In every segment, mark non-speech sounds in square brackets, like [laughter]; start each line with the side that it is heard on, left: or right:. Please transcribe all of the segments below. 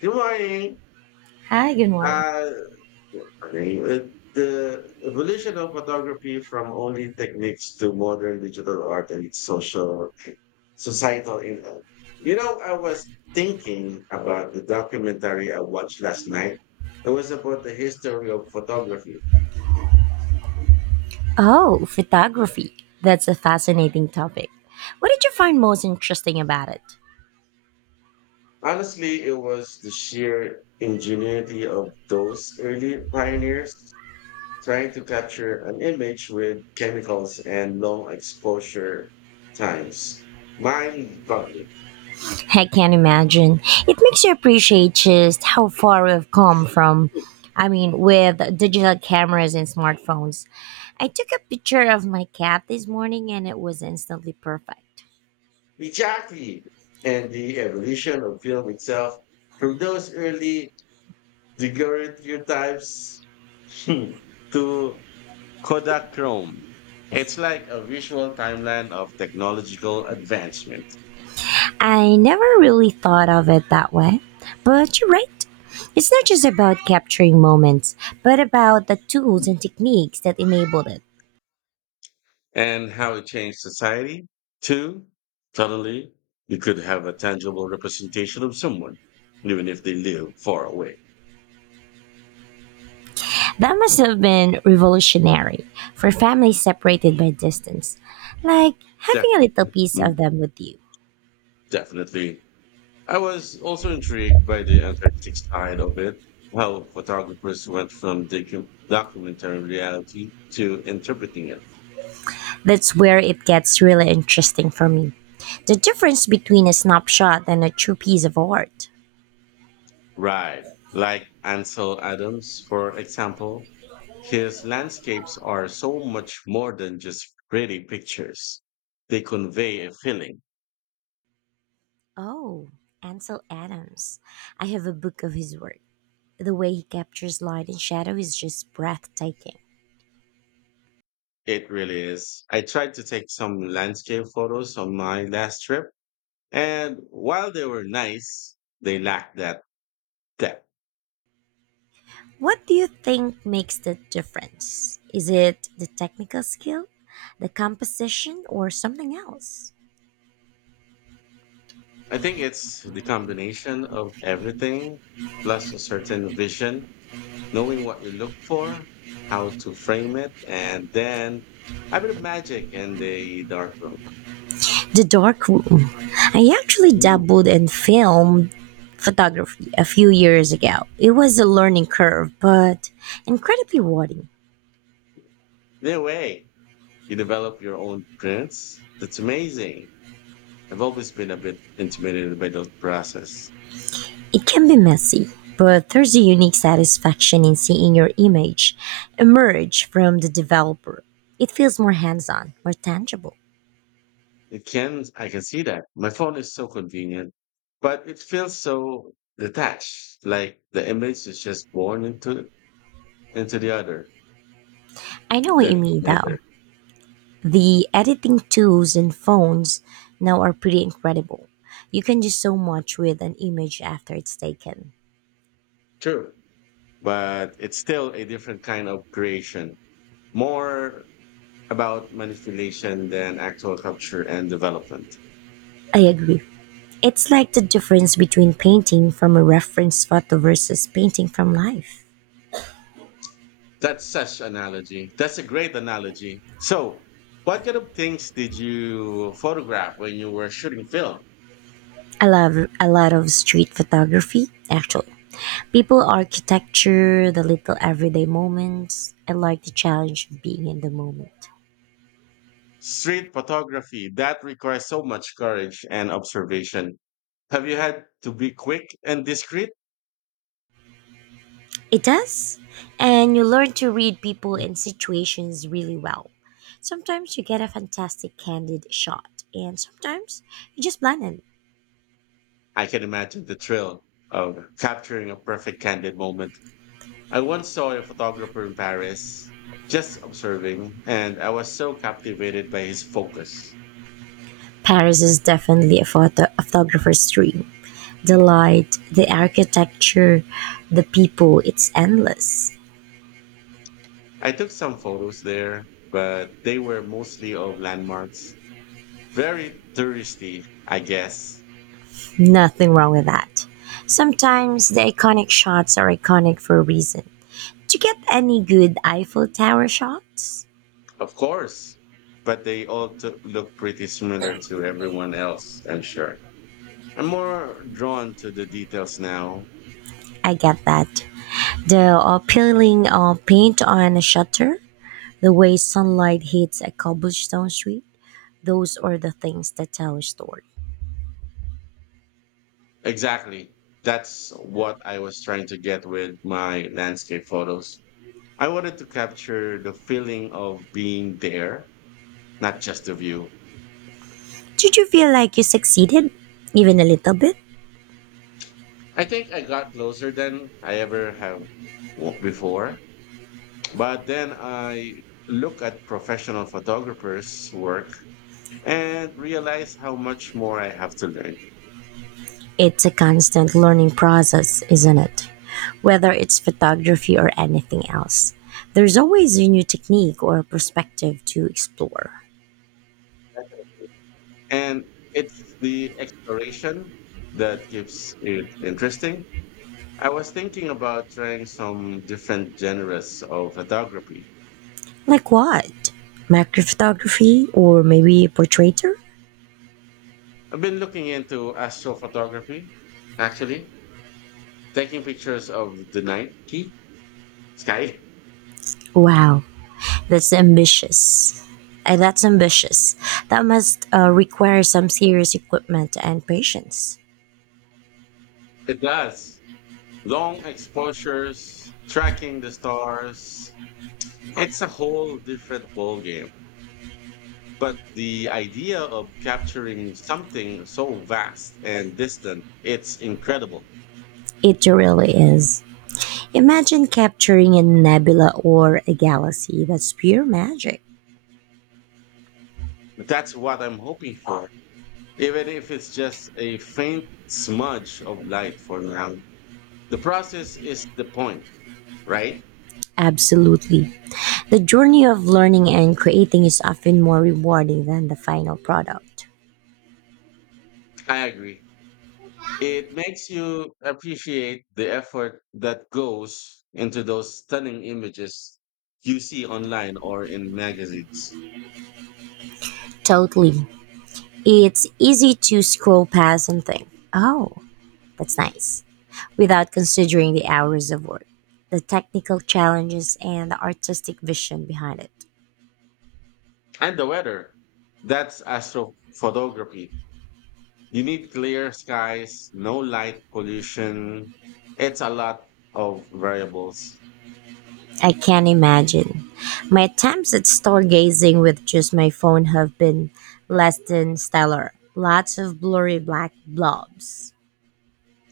left: Good morning.
right: Hi, good morning.
left: Uh, with the evolution of photography from only techniques to modern digital art and its social societal impact. You know, I was thinking about the documentary I watched last night. It was about the history of photography.
right: Oh, photography. That's a fascinating topic. What did you find most interesting about it?
left: Honestly, it was the sheer ingenuity of those early pioneers trying to capture an image with chemicals and long exposure times. Mind boggling.
right: I can't imagine. It makes you appreciate just how far we've come from. I mean, with digital cameras and smartphones. I took a picture of my cat this morning and it was instantly perfect.
left: Exactly. And the evolution of film itself from those early daguerreotypes [laughs] hmm, to Kodachrome. It's like a visual timeline of technological advancement.
right: I never really thought of it that way, but you're right. It's not just about capturing moments, but about the tools and techniques that enabled it.
left: And how it changed society. Two, suddenly you could have a tangible representation of someone, even if they live far away.
right: That must have been revolutionary for families separated by distance, like
left: Def-
right: having a little piece
left: mm,
right: of them with you.
left: Definitely. I was also intrigued by the artistic side of it, how photographers went from documentary reality to interpreting it.
right: That's where it gets really interesting for me. The difference between a snapshot and a true piece of art.
left: Right. Like Ansel Adams, for example, his landscapes are so much more than just pretty pictures. They convey a feeling.
right: Oh, Ansel Adams. I have a book of his work. The way he captures light and shadow is just breathtaking.
left: It really is. I tried to take some landscape photos on my last trip, and while they were nice, they lacked that depth.
right: What do you think makes the difference? Is it the technical skill, the composition, or something else?
left: I think it's the combination of everything plus a certain vision, knowing what you look for, how to frame it, and then a bit of magic in the dark room.
right: The dark room. I actually
left: Mm.
right: dabbled in film photography a few years ago. It was a learning curve, but incredibly rewarding.
left: In a way, you develop your own prints. That's amazing. I've always been a bit intimidated by the process.
right: It can be messy, but there's a unique satisfaction in seeing your image emerge from the developer. It feels more hands on, more tangible.
left: It can, I can see that. My phone is so convenient, but it feels so detached. Like the image is just born into the
right: I know what you
left: the
right: mean
left: other.
right: though. The editing tools and phones now are pretty incredible. You can do so much with an image after it's taken.
left: True, but it's still a different kind of creation, more about manipulation than actual capture and development.
right: I agree. It's like the difference between painting from a reference photo versus painting from life.
left: That's such analogy. That's a great analogy. So, what kind of things did you photograph when you were shooting film?
right: I love a lot of street photography, actually. People, architecture, the little everyday moments. I like the challenge of being in the moment.
left: Street photography, that requires so much courage and observation. Have you had to be quick and discreet?
right: It does. And you learn to read people and situations really well. Sometimes you get a fantastic candid shot, and sometimes you just blind it.
left: I can imagine the thrill of capturing a perfect candid moment. I once saw a photographer in Paris just observing, and I was so captivated by his focus.
right: Paris is definitely a a photographer's dream. The light, the architecture, the people, it's endless.
left: I took some photos there, but they were mostly of landmarks. Very touristy, I guess.
right: Nothing wrong with that. Sometimes the iconic shots are iconic for a reason. Do you get any good Eiffel Tower shots?
left: Of course, but they all to look pretty similar to everyone else, I'm sure. I'm more drawn to the details now.
right: I get that. The appealing paint on a shutter, the way sunlight hits a cobblestone street, those are the things that tell a story.
left: Exactly. That's what I was trying to get with my landscape photos. I wanted to capture the feeling of being there, not just the view.
right: Did you feel like you succeeded, even a little bit?
left: I think I got closer than I ever have before, but then I look at professional photographers' work and realize how much more I have to learn.
right: It's a constant learning process, isn't it? Whether it's photography or anything else, there's always a new technique or perspective to explore.
left: And it's the exploration that keeps it interesting. I was thinking about trying some different genres of photography.
right: Like what? Macrophotography or maybe portraiture?
left: I've been looking into astrophotography, actually, taking pictures of the night [laughs] sky.
right: Wow, that's ambitious. Uh, that's ambitious. That must require some serious equipment and patience.
left: It does. Long exposures, tracking the stars. It's a whole different ballgame. But the idea of capturing something so vast and distant, it's incredible.
right: It really is. Imagine capturing a nebula or a galaxy. That's pure magic.
left: That's what I'm hoping for, even if it's just a faint smudge of light for now. The process is the point, right?
right: Absolutely. The journey of learning and creating is often more rewarding than the final product.
left: I agree. It makes you appreciate the effort that goes into those stunning images you see online or in magazines.
right: Totally. It's easy to scroll past and think, oh, that's nice, without considering the hours of work, the technical challenges, and the artistic vision behind it.
left: And the weather. That's astrophotography. You need clear skies, no light pollution. It's a lot of variables.
right: I can't imagine. My attempts at stargazing with just my phone have been less than stellar. Lots of blurry black blobs.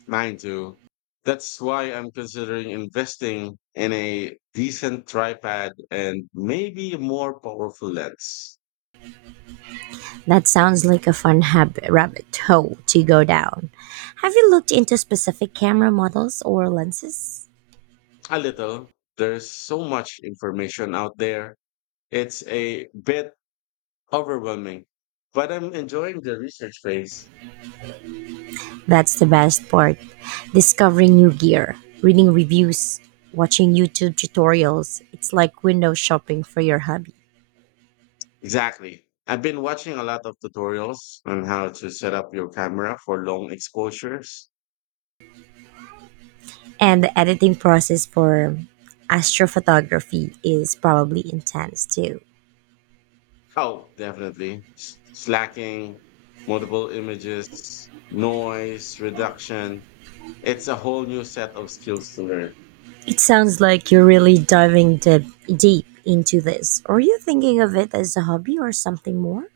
left: Mine too. That's why I'm considering investing in a decent tripod and maybe a more powerful lens.
right: That sounds like a fun rabbit hole to go down. Have you looked into specific camera models or lenses?
left: A little. There's so much information out there. It's a bit overwhelming, but I'm enjoying the research phase.
right: That's the best part. Discovering new gear, reading reviews, watching YouTube tutorials. It's like window shopping for your hobby.
left: Exactly. I've been watching a lot of tutorials on how to set up your camera for long exposures.
right: And the editing process for astrophotography is probably intense too.
left: Oh, definitely. Slacking, multiple images, noise reduction. It's a whole new set of skills to learn.
right: It sounds like you're really diving deep into this. Are you thinking of it as a hobby or something more?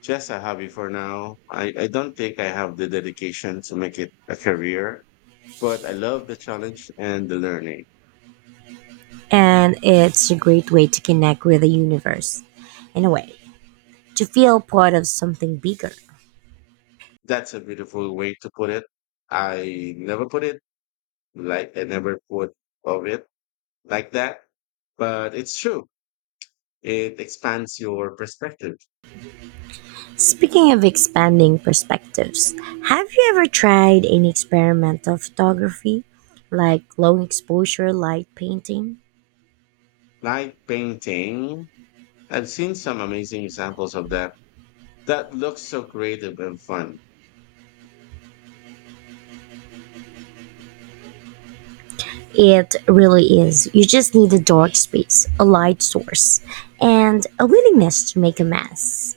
left: Just a hobby for now. I don't think I have the dedication to make it a career, but I love the challenge and the learning.
right: And it's a great way to connect with the universe, in a way, to feel part of something bigger.
left: That's a beautiful way to put it. I never put it like I never put of it like that, but it's true. It expands your perspective.
right: Speaking of expanding perspectives, have you ever tried any experimental photography, like long exposure light painting?
left: Like painting, I've seen some amazing examples of that. That looks so creative and fun.
right: It really is. You just need a dark space, a light source, and a willingness to make a mess.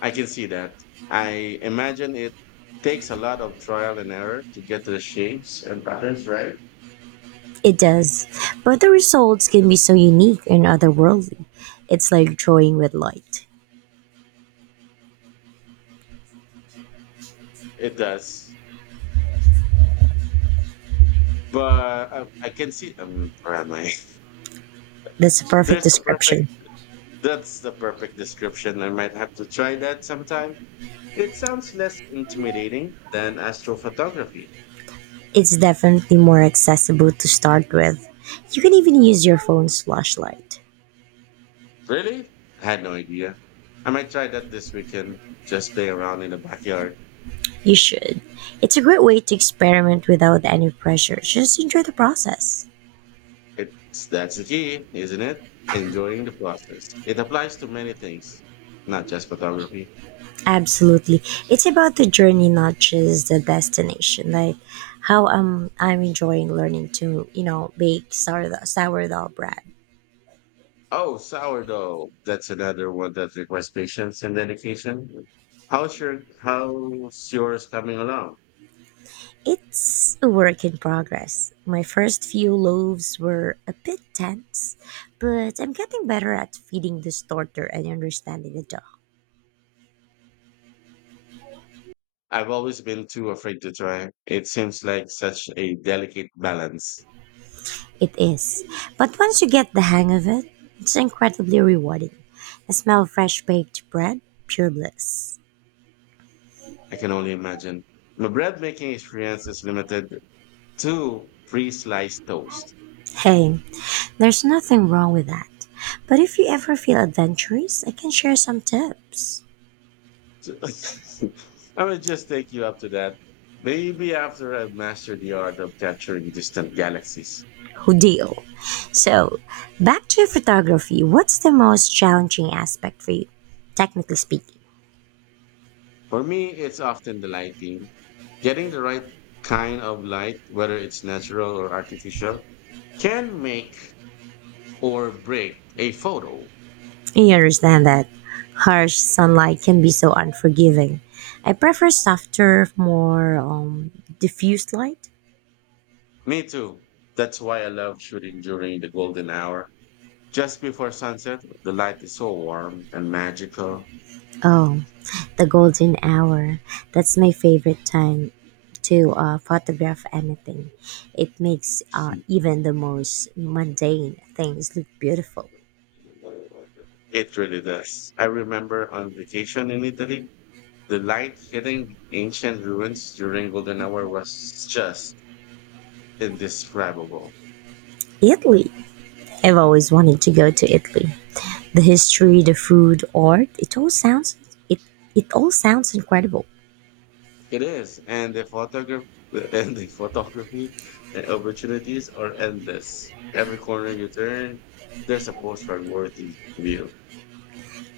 left: I can see that. I imagine it takes a lot of trial and error to get the shapes and patterns, right?
right: It does, but the results can be so unique and otherworldly. It's like drawing with light.
left: It does. But I can see, where am I?
right: That's
left: [laughs]
right: a perfect
left: There's a perfect,
right: description.
left: that's the perfect description. I might have to try that sometime. It sounds less intimidating than astrophotography.
right: It's definitely more accessible to start with. You can even use your phone's flashlight.
left: Really? I had no idea. I might try that this weekend. Just play around in the backyard.
right: You should. It's a great way to experiment without any pressure. Just enjoy the process.
left: It's that's the key, isn't it? Enjoying the process. It applies to many things, not just photography.
right: Absolutely. It's about the journey, not just the destination. Like how I'm enjoying learning to, bake sourdough bread.
left: Oh, sourdough. That's another one that requires patience and dedication. How's yours coming along?
right: It's a work in progress. My first few loaves were a bit tense, but I'm getting better at feeding the starter and understanding the dog.
left: I've always been too afraid to try. It seems like such a delicate balance.
right: It is. But once you get the hang of it, it's incredibly rewarding. The smell of fresh baked bread, pure bliss.
left: I can only imagine. My bread making experience is limited to pre sliced toast.
right: Hey, there's nothing wrong with that. But if you ever feel adventurous, I can share some tips.
left: [laughs] I would just take you up to that. Maybe after I've mastered the art of capturing distant galaxies.
right: Hodil. So, back to photography, what's the most challenging aspect for you, technically speaking?
left: For me, it's often the lighting. Getting the right kind of light, whether it's natural or artificial, can make or break a photo.
right: You understand that harsh sunlight can be so unforgiving. I prefer softer, more diffused light.
left: Me too. That's why I love shooting during the golden hour. Just before sunset, the light is so warm and magical.
right: Oh, the golden hour. That's my favorite time to photograph anything. It makes even the most mundane things look beautiful.
left: It really does. I remember on vacation in Italy, the light hitting ancient ruins during golden hour was just indescribable.
right: Italy. I've always wanted to go to Italy. The history, the food, art. It it all sounds incredible.
left: It is, and the photograph [laughs] and the photography the opportunities are endless. Every corner you turn, there's a postcard worthy view.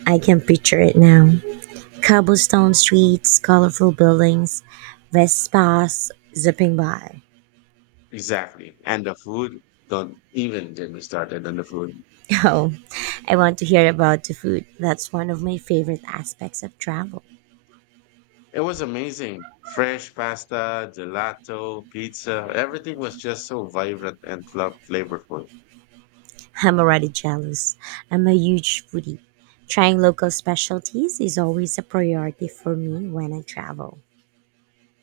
right: I can picture it now. Cobblestone streets, colorful buildings, Vespas zipping by.
left: Exactly. And the food, don't even get me started on the food.
right: [laughs] Oh, I want to hear about the food. That's one of my favorite aspects of travel.
left: It was amazing. Fresh pasta, gelato, pizza, everything was just so vibrant and flavorful.
right: I'm already jealous. I'm a huge foodie. Trying local specialties is always a priority for me when I travel.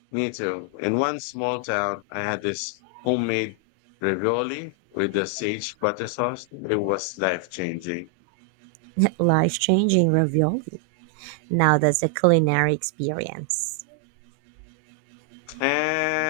left: Me too. In one small town, I had this homemade ravioli with the sage butter sauce. It was life changing.
right: [laughs] Life changing ravioli. Now that's a culinary experience.
left: And